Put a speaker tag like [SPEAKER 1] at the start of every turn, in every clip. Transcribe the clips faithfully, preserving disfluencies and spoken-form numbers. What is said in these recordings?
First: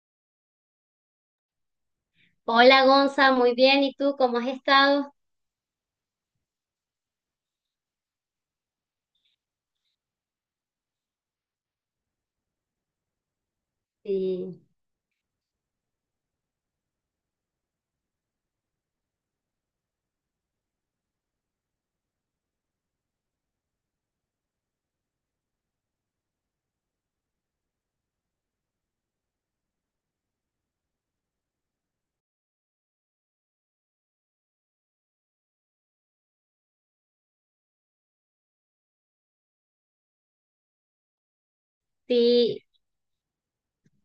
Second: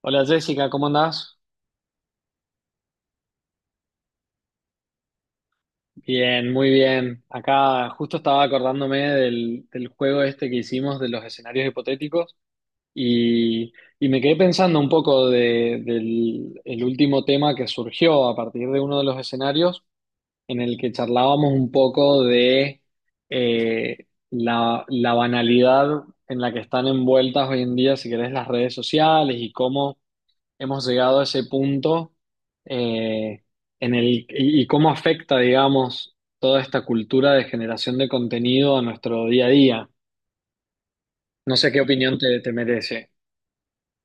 [SPEAKER 1] Hola Jessica, ¿cómo andás?
[SPEAKER 2] Hola Gonza, muy bien. ¿Y tú cómo has estado?
[SPEAKER 1] Bien, muy bien. Acá justo estaba acordándome del, del juego este que hicimos de los escenarios hipotéticos y, y me quedé
[SPEAKER 2] Sí,
[SPEAKER 1] pensando un poco de- del el último tema que surgió a partir de uno de los escenarios en el que charlábamos un poco de eh, la, la banalidad en la que están envueltas hoy en día, si querés, las redes sociales y cómo hemos llegado a ese punto eh, en el y, y cómo afecta, digamos, toda esta cultura de generación de contenido a nuestro día a día. No sé qué opinión te, te
[SPEAKER 2] sí,
[SPEAKER 1] merece.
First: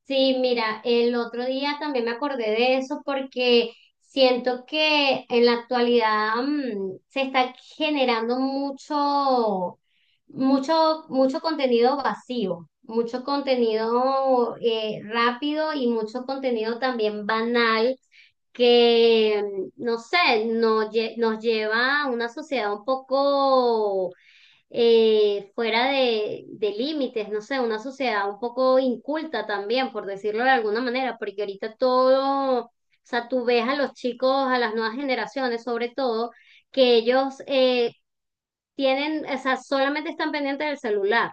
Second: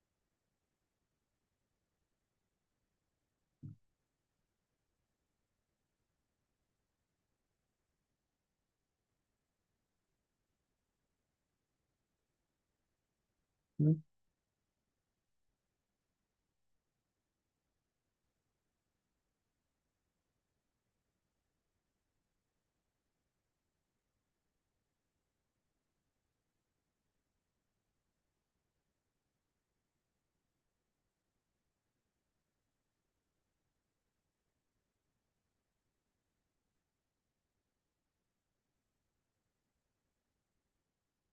[SPEAKER 2] sí, mira, el otro día también me acordé de eso porque siento que en la actualidad mm, se está generando mucho, mucho, mucho contenido vacío, mucho contenido eh, rápido y mucho contenido también banal que, mm, no sé, no lle- nos lleva a una sociedad un poco eh, fuera de, de límites, no sé, una sociedad un poco inculta también, por decirlo de alguna manera, porque ahorita todo, o sea, tú ves a los chicos, a las nuevas generaciones sobre todo, que ellos, eh, tienen, o sea, solamente están pendientes del celular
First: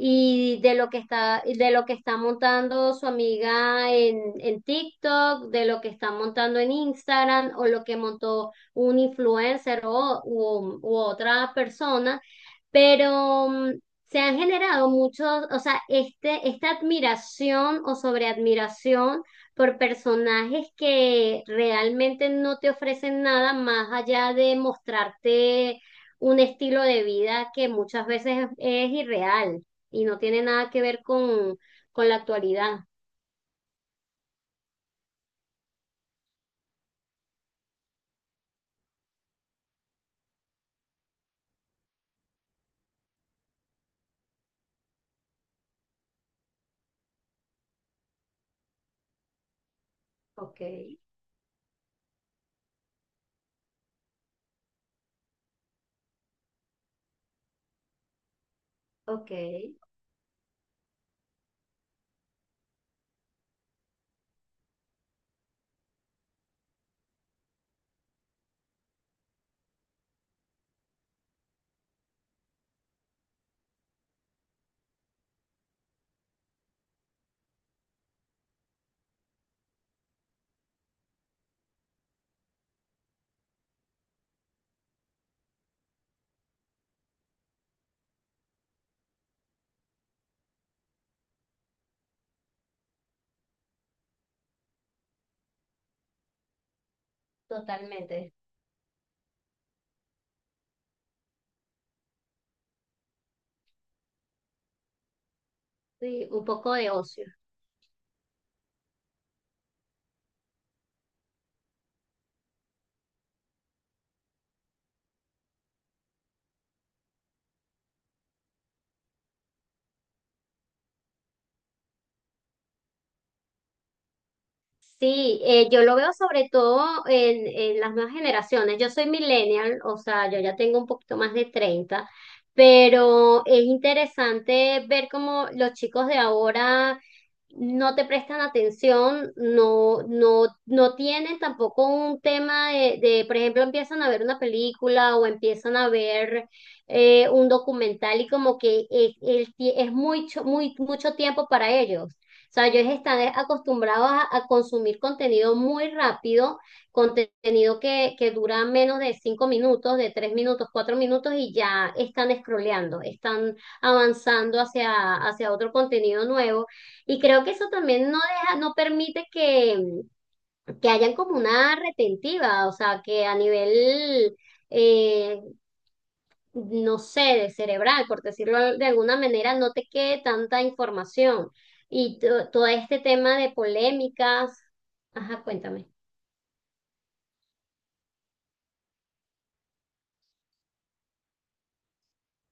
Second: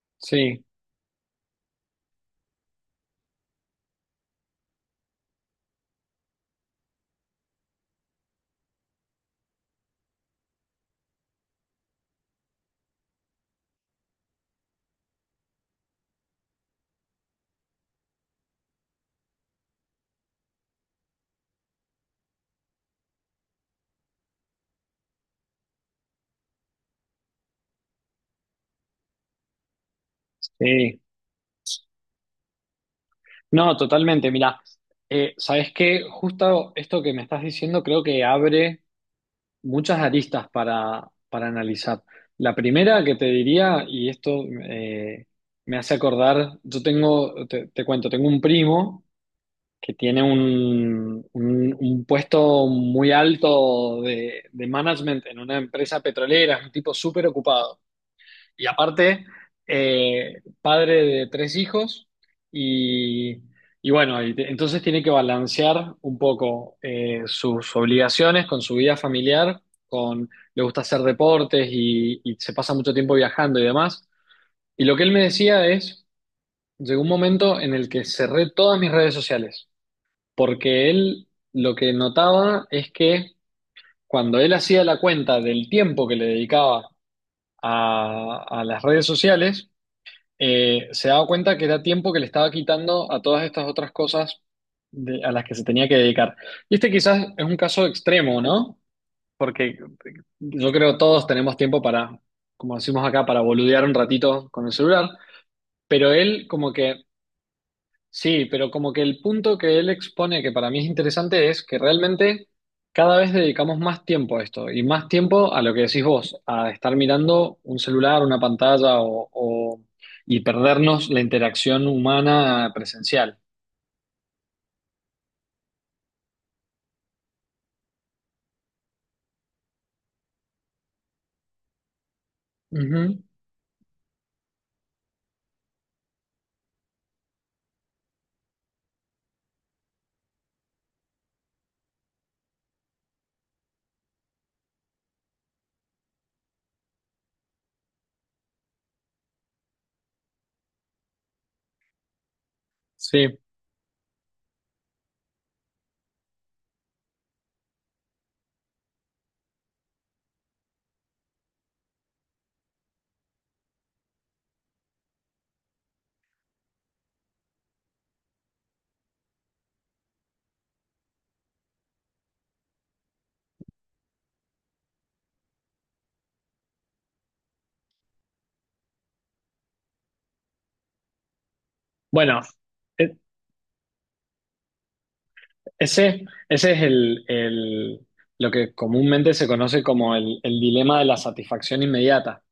[SPEAKER 2] y
[SPEAKER 1] Sí,
[SPEAKER 2] de lo que está, de lo que está montando su amiga en, en TikTok, de lo que está montando en Instagram o lo que montó un influencer o, u, u otra persona, pero mm, se han generado muchos, o sea, este, esta admiración o sobreadmiración por personajes que realmente no te ofrecen nada más allá de mostrarte un estilo de vida que muchas veces es, es irreal y no tiene nada que ver
[SPEAKER 1] sí.
[SPEAKER 2] con, con la actualidad.
[SPEAKER 1] No, totalmente. Mira, eh, ¿sabes qué? Justo esto que me estás diciendo creo que abre muchas aristas para, para analizar. La primera que te diría, y esto eh, me hace acordar, yo tengo, te, te cuento, tengo un primo que tiene
[SPEAKER 2] Ok,
[SPEAKER 1] un, un- un puesto muy alto de, de management en una empresa petrolera, es un tipo súper ocupado. Y aparte,
[SPEAKER 2] ok,
[SPEAKER 1] eh, padre de tres hijos y, y bueno, y te- entonces tiene que balancear un poco eh, sus obligaciones con su vida familiar, con le gusta hacer deportes y, y se pasa mucho tiempo viajando y demás. Y lo que él me decía es, llegó un momento en el que cerré todas mis redes sociales porque él lo que notaba es que cuando él hacía la cuenta del tiempo que le dedicaba a, a las redes sociales, eh, se daba cuenta que era tiempo que le estaba quitando a todas estas otras cosas de- a las que se tenía que dedicar. Y este quizás es un caso
[SPEAKER 2] totalmente.
[SPEAKER 1] extremo, ¿no? Porque yo creo todos tenemos tiempo para, como decimos acá, para boludear un ratito con el celular, pero
[SPEAKER 2] Sí, un
[SPEAKER 1] él como
[SPEAKER 2] poco de
[SPEAKER 1] que
[SPEAKER 2] ocio.
[SPEAKER 1] sí, pero como que el punto que él expone que para mí es interesante es que realmente cada vez dedicamos más tiempo a esto y más tiempo a lo que decís vos, a estar mirando un celular, una pantalla o, o- y perdernos la interacción humana presencial.
[SPEAKER 2] Sí, eh, yo lo veo sobre todo en, en las nuevas generaciones. Yo soy millennial, o sea, yo ya tengo un poquito más de treinta,
[SPEAKER 1] Ujú,
[SPEAKER 2] pero es interesante ver cómo los chicos de ahora no te prestan atención, no, no, no tienen tampoco un tema de, de, por ejemplo, empiezan a ver una película o empiezan a ver eh, un documental y como que es, el tie- es mucho, muy, mucho tiempo para ellos. O sea, ellos están
[SPEAKER 1] sí,
[SPEAKER 2] acostumbrados a, a consumir contenido muy rápido, contenido que, que dura menos de cinco minutos, de tres minutos, cuatro minutos y ya están scrolleando, están avanzando hacia, hacia otro contenido nuevo. Y creo que eso también no deja, no permite que, que hayan como una retentiva, o sea, que a nivel, eh, no sé, de cerebral, por decirlo de alguna manera, no te quede tanta información. Y
[SPEAKER 1] bueno,
[SPEAKER 2] to- todo este
[SPEAKER 1] e-
[SPEAKER 2] tema de polémicas, ajá, cuéntame.
[SPEAKER 1] ese, ese es el, el- lo que comúnmente se conoce como el el dilema de la satisfacción inmediata.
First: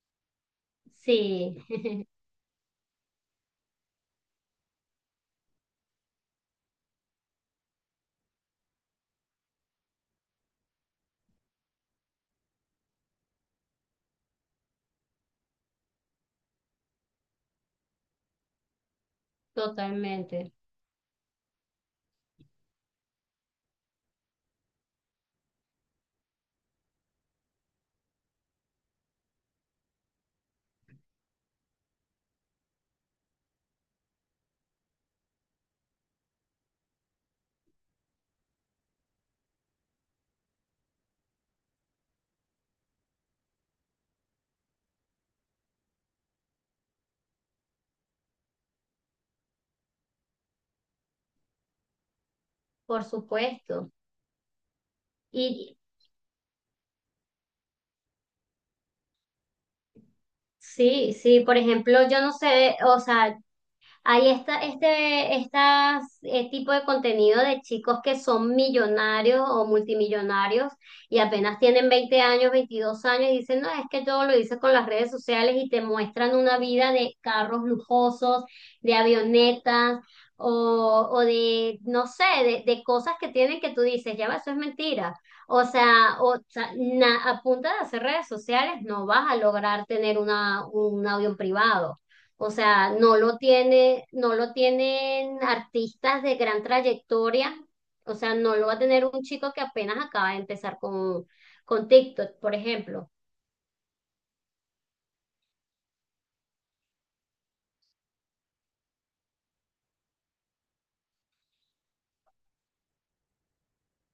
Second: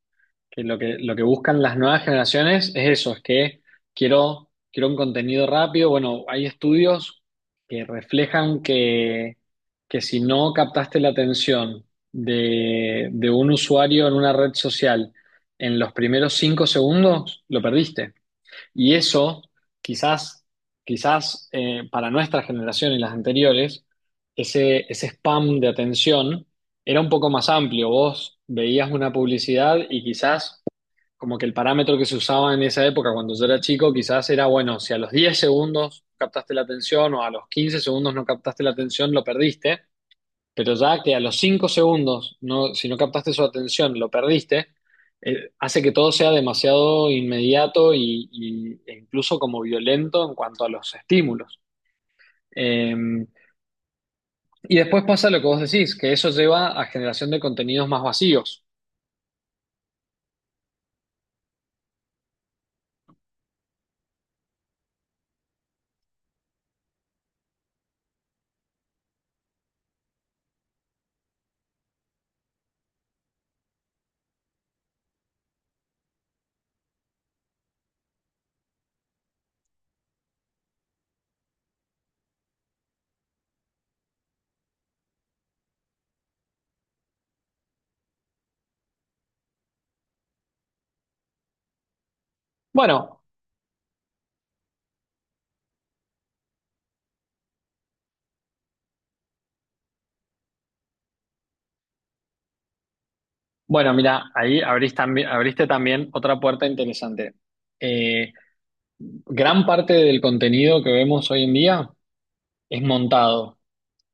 [SPEAKER 1] Que lo que, lo que
[SPEAKER 2] Sí,
[SPEAKER 1] buscan las nuevas generaciones es eso, es que quiero, quiero un contenido rápido. Bueno, hay estudios que reflejan que, que si no captaste la atención de, de un usuario en una red social en los primeros cinco segundos, lo perdiste. Y eso, quizás,
[SPEAKER 2] totalmente,
[SPEAKER 1] quizás eh, para nuestra generación y las anteriores, ese, ese spam de atención era un poco más amplio. Vos veías una publicidad y quizás como que el parámetro que se usaba en esa época cuando yo era chico quizás era, bueno, si a los diez segundos captaste la atención o a los quince segundos no captaste la atención, lo perdiste, pero ya que a los cinco segundos, no, si no captaste su atención, lo perdiste, eh, hace que todo sea demasiado inmediato y, y- e incluso como violento en cuanto a los estímulos. Eh,
[SPEAKER 2] por supuesto.
[SPEAKER 1] y después pasa lo que vos
[SPEAKER 2] Y
[SPEAKER 1] decís, que eso lleva a generación de contenidos más vacíos.
[SPEAKER 2] sí, sí, por ejemplo, yo no sé, o sea, hay esta, este, estas, eh, tipo de contenido de chicos que son millonarios o multimillonarios y apenas tienen veinte años, veintidós años y dicen, no, es que yo lo hice con las redes sociales y te muestran una vida de carros lujosos, de avionetas o, o de, no sé, de, de cosas que tienen que tú dices, ya va, eso es mentira. O sea, o sea, na- a punta de hacer redes sociales no vas a lograr tener una, un avión privado. O sea, no
[SPEAKER 1] Bueno,
[SPEAKER 2] lo tiene, no lo tienen artistas de gran trayectoria. O sea, no lo va a tener un chico que apenas acaba de empezar con, con TikTok, por ejemplo.
[SPEAKER 1] bueno, mira, ahí abrís tambi- abriste también otra puerta interesante. Eh, Gran parte del contenido que vemos hoy en día es montado.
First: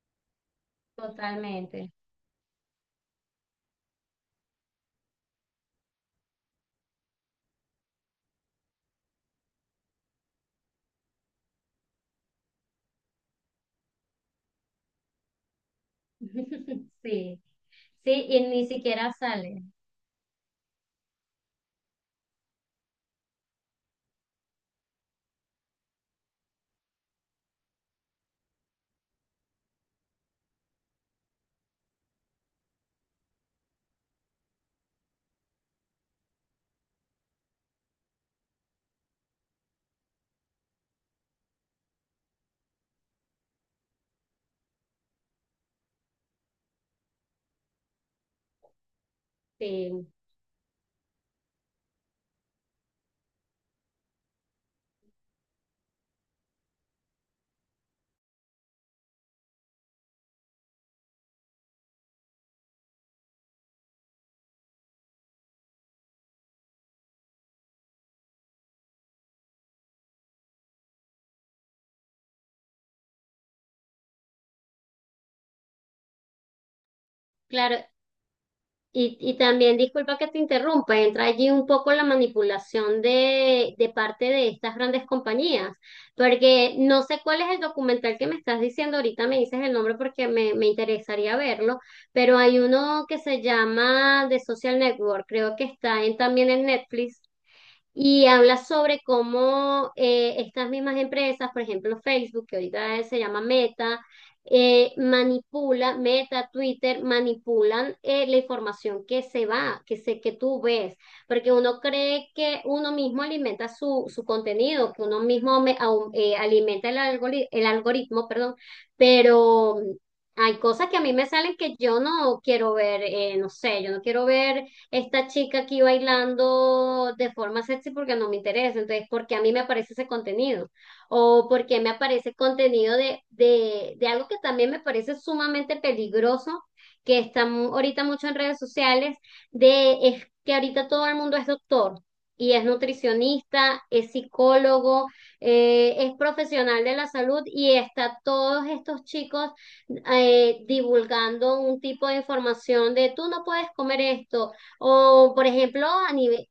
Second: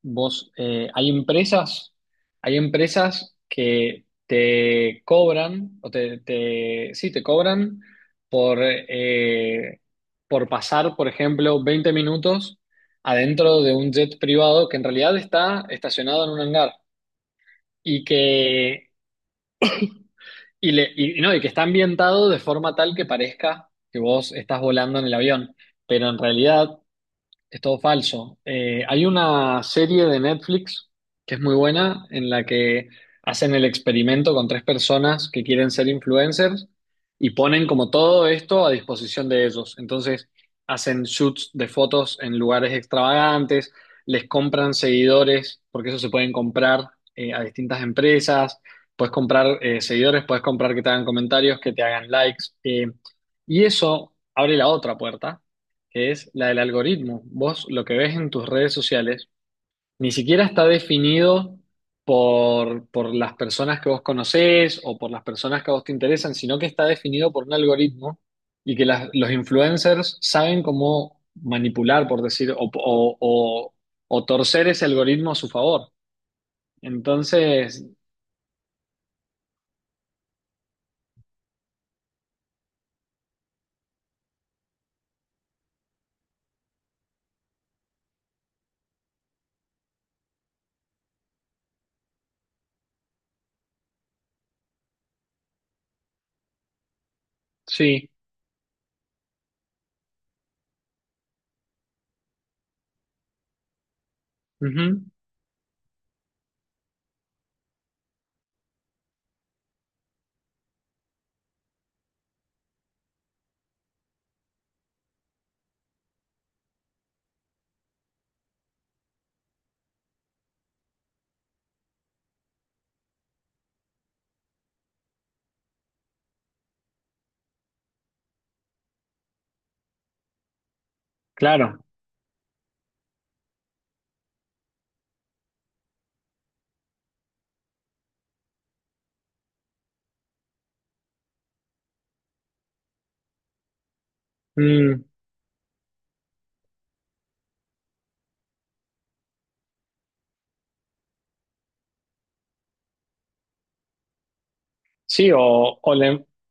[SPEAKER 1] Vos, eh, hay
[SPEAKER 2] Totalmente.
[SPEAKER 1] empresas, hay empresas que te cobran, o te, te- sí, te cobran por, eh, por pasar, por ejemplo, veinte minutos adentro de un jet privado que en realidad está estacionado en un hangar
[SPEAKER 2] Sí.
[SPEAKER 1] y
[SPEAKER 2] Sí, y ni
[SPEAKER 1] que
[SPEAKER 2] siquiera sale.
[SPEAKER 1] Y, le, y, no, y que está ambientado de forma tal que parezca que vos estás volando en el avión, pero en realidad es todo falso. Eh, hay una serie de Netflix que es muy buena en la que hacen el experimento con tres personas que quieren ser influencers y ponen como todo esto a disposición de ellos. Entonces hacen shoots de fotos en lugares extravagantes, les compran seguidores, porque eso se pueden comprar eh, a distintas empresas, puedes comprar eh,
[SPEAKER 2] Sí.
[SPEAKER 1] seguidores, puedes comprar que te hagan comentarios, que te hagan likes. Eh, y eso abre la otra puerta que es la del algoritmo. Vos lo que ves en tus redes sociales ni siquiera está definido por, por las personas que vos conocés o por las personas que a vos te interesan, sino que está definido por un algoritmo y que las- los influencers saben cómo manipular, por decir, o, o- o- o torcer ese algoritmo a su favor.
[SPEAKER 2] Claro,
[SPEAKER 1] Entonces,
[SPEAKER 2] Y, y también, disculpa que te interrumpa, entra allí un poco la manipulación de, de parte de estas grandes compañías, porque no sé cuál es el documental que me estás diciendo, ahorita me dices el nombre porque me, me interesaría verlo, pero hay uno que se llama The Social Network, creo que está en, también en Netflix,
[SPEAKER 1] sí,
[SPEAKER 2] y habla sobre cómo eh, estas mismas empresas, por ejemplo Facebook, que ahorita se llama Meta, eh,
[SPEAKER 1] ujú,
[SPEAKER 2] manipula, Meta, Twitter, manipulan eh, la información que se va, que se, que tú ves, porque uno cree que uno mismo alimenta su, su contenido, que uno mismo me- au- eh, alimenta el algori- el algoritmo, perdón, pero hay cosas que a mí me salen que yo no quiero ver, eh, no sé, yo no quiero ver esta chica aquí bailando de forma sexy porque no me interesa. Entonces, ¿por qué a mí me aparece ese contenido? O porque
[SPEAKER 1] claro.
[SPEAKER 2] me aparece contenido de, de, de algo que también me parece sumamente peligroso, que está mu- ahorita mucho en redes sociales, de es que ahorita todo el mundo es doctor. Y es nutricionista, es
[SPEAKER 1] Mm,
[SPEAKER 2] psicólogo, eh, es profesional de la salud y está todos estos chicos eh, divulgando un tipo de información de tú no puedes comer esto,
[SPEAKER 1] sí,
[SPEAKER 2] o, por
[SPEAKER 1] o,
[SPEAKER 2] ejemplo,
[SPEAKER 1] o
[SPEAKER 2] a
[SPEAKER 1] le-
[SPEAKER 2] nivel,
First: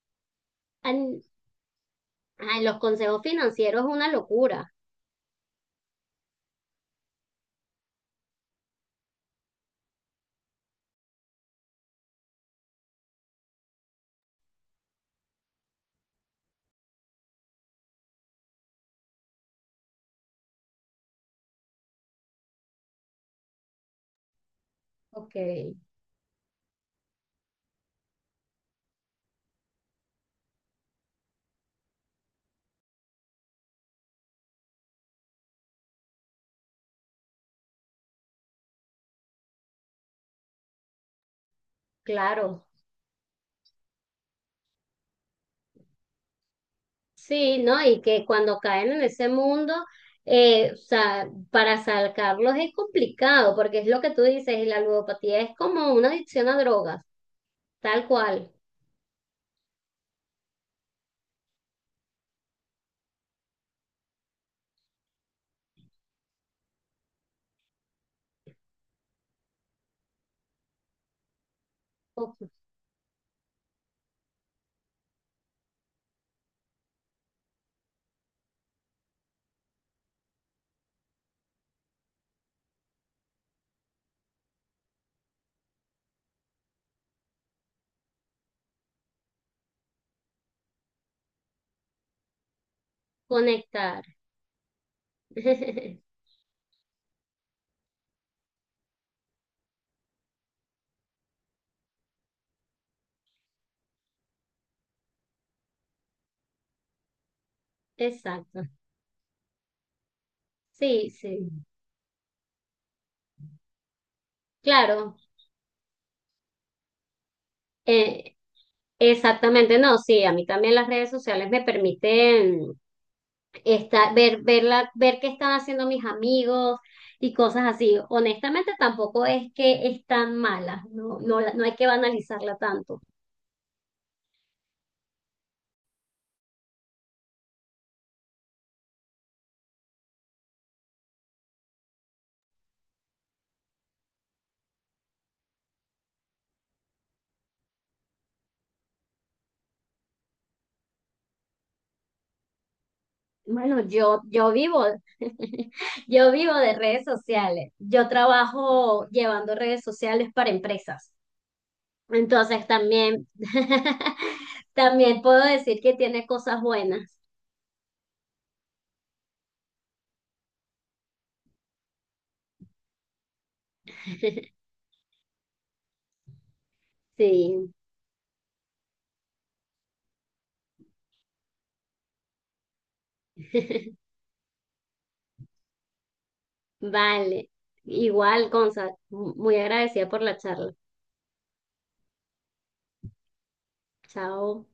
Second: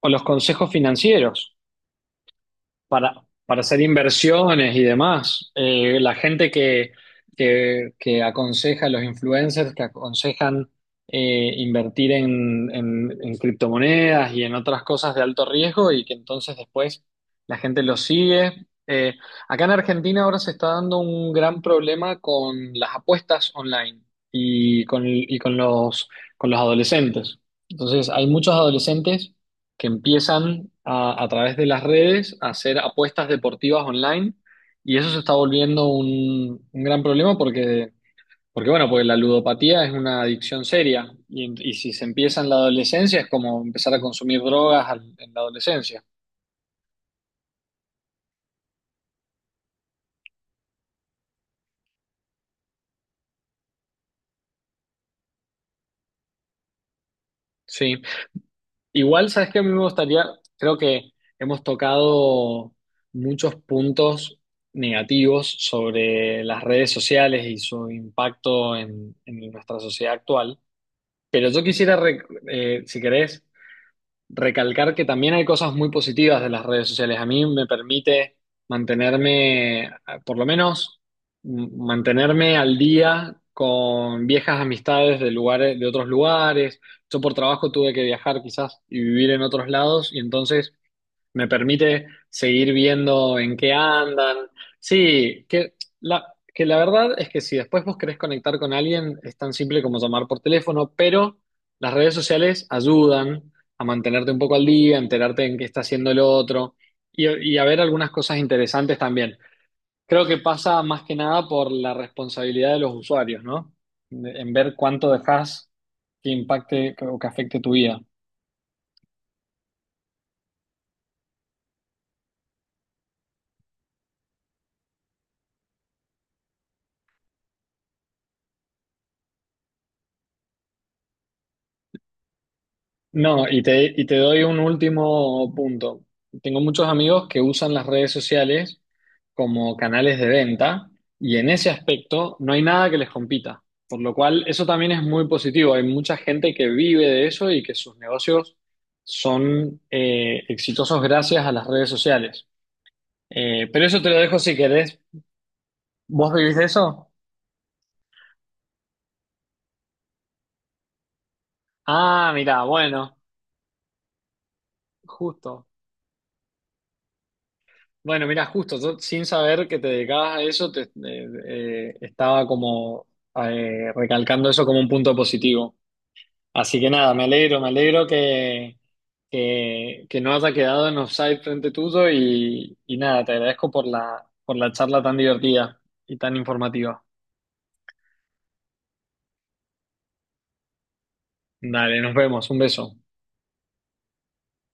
[SPEAKER 1] o los consejos
[SPEAKER 2] an-
[SPEAKER 1] financieros.
[SPEAKER 2] ah, los
[SPEAKER 1] para,
[SPEAKER 2] consejos
[SPEAKER 1] para hacer
[SPEAKER 2] financieros es una locura.
[SPEAKER 1] inversiones y demás. Eh, la gente que, que, que aconseja, los influencers que aconsejan eh, invertir en, en, en criptomonedas y en otras cosas de alto riesgo y que entonces después la gente los sigue. Eh, acá en Argentina ahora se está dando un gran problema con las apuestas online y con,
[SPEAKER 2] Ok,
[SPEAKER 1] y con los, con los adolescentes. Entonces hay muchos adolescentes que empiezan a, a través de las redes a hacer apuestas deportivas online y eso se está volviendo un, un gran problema porque, porque, bueno, pues la ludopatía es una adicción seria y, en- y si se empieza en la
[SPEAKER 2] claro.
[SPEAKER 1] adolescencia es como empezar a consumir drogas al- en la adolescencia.
[SPEAKER 2] Sí, ¿no? Y que cuando caen en ese mundo, eh, o sea, para sacarlos es complicado, porque es lo que tú dices, y la ludopatía es como una adicción a drogas,
[SPEAKER 1] Sí,
[SPEAKER 2] tal cual.
[SPEAKER 1] igual, ¿sabes que a mí me gustaría, creo que hemos tocado muchos puntos negativos sobre las redes sociales y su impacto en en nuestra sociedad actual. Pero yo quisiera, re-
[SPEAKER 2] Co-
[SPEAKER 1] eh, si querés, recalcar que también hay cosas muy positivas de las redes sociales. A mí me permite mantenerme, eh, por lo menos, m- mantenerme al día con viejas amistades de lugares, de otros lugares. Yo por trabajo tuve que viajar quizás y vivir en otros lados y entonces me permite seguir viendo en qué
[SPEAKER 2] Conectar.
[SPEAKER 1] andan. Sí, que la, que la verdad es que si después vos querés conectar con alguien, es tan simple como llamar por teléfono, pero las redes sociales ayudan a mantenerte un poco al día, a enterarte en qué está haciendo el otro y, y a ver algunas cosas
[SPEAKER 2] Exacto.
[SPEAKER 1] interesantes también. Creo que pasa más
[SPEAKER 2] Sí,
[SPEAKER 1] que nada
[SPEAKER 2] sí.
[SPEAKER 1] por la responsabilidad de los usuarios, ¿no? En ver cuánto
[SPEAKER 2] Claro.
[SPEAKER 1] dejás que impacte o que afecte tu vida.
[SPEAKER 2] Eh, Exactamente, no, sí, a mí también las redes sociales me permiten esta- ver, ver, la- ver qué están haciendo mis amigos y cosas así. Honestamente, tampoco es que es tan mala, no, no, la- no hay que banalizarla tanto.
[SPEAKER 1] No, y te, y te doy un último punto. Tengo muchos amigos que usan las redes sociales como canales de venta y en ese aspecto no hay nada que les compita, por lo cual eso también es muy positivo. Hay mucha gente que vive de eso y que sus negocios son eh, exitosos gracias a las redes sociales. Eh,
[SPEAKER 2] Bueno,
[SPEAKER 1] pero eso te lo
[SPEAKER 2] yo,
[SPEAKER 1] dejo
[SPEAKER 2] yo
[SPEAKER 1] si
[SPEAKER 2] vivo,
[SPEAKER 1] querés. ¿Vos
[SPEAKER 2] yo vivo
[SPEAKER 1] vivís de
[SPEAKER 2] de redes
[SPEAKER 1] eso?
[SPEAKER 2] sociales. Yo trabajo llevando redes sociales para empresas.
[SPEAKER 1] Ah, mira,
[SPEAKER 2] Entonces
[SPEAKER 1] bueno,
[SPEAKER 2] también, también puedo
[SPEAKER 1] justo.
[SPEAKER 2] decir que tiene cosas buenas.
[SPEAKER 1] Bueno, mira, justo, yo sin saber que te dedicabas a eso, te, eh, eh, estaba como eh, recalcando eso como un punto positivo. Así que nada, me alegro, me
[SPEAKER 2] Sí.
[SPEAKER 1] alegro que, que, que no haya quedado en offside frente tuyo y, y nada, te agradezco por la, por la charla tan divertida y tan informativa.
[SPEAKER 2] Vale. Igual, Gonza, muy agradecida por la charla.
[SPEAKER 1] Dale, nos vemos, un beso.
[SPEAKER 2] Chao.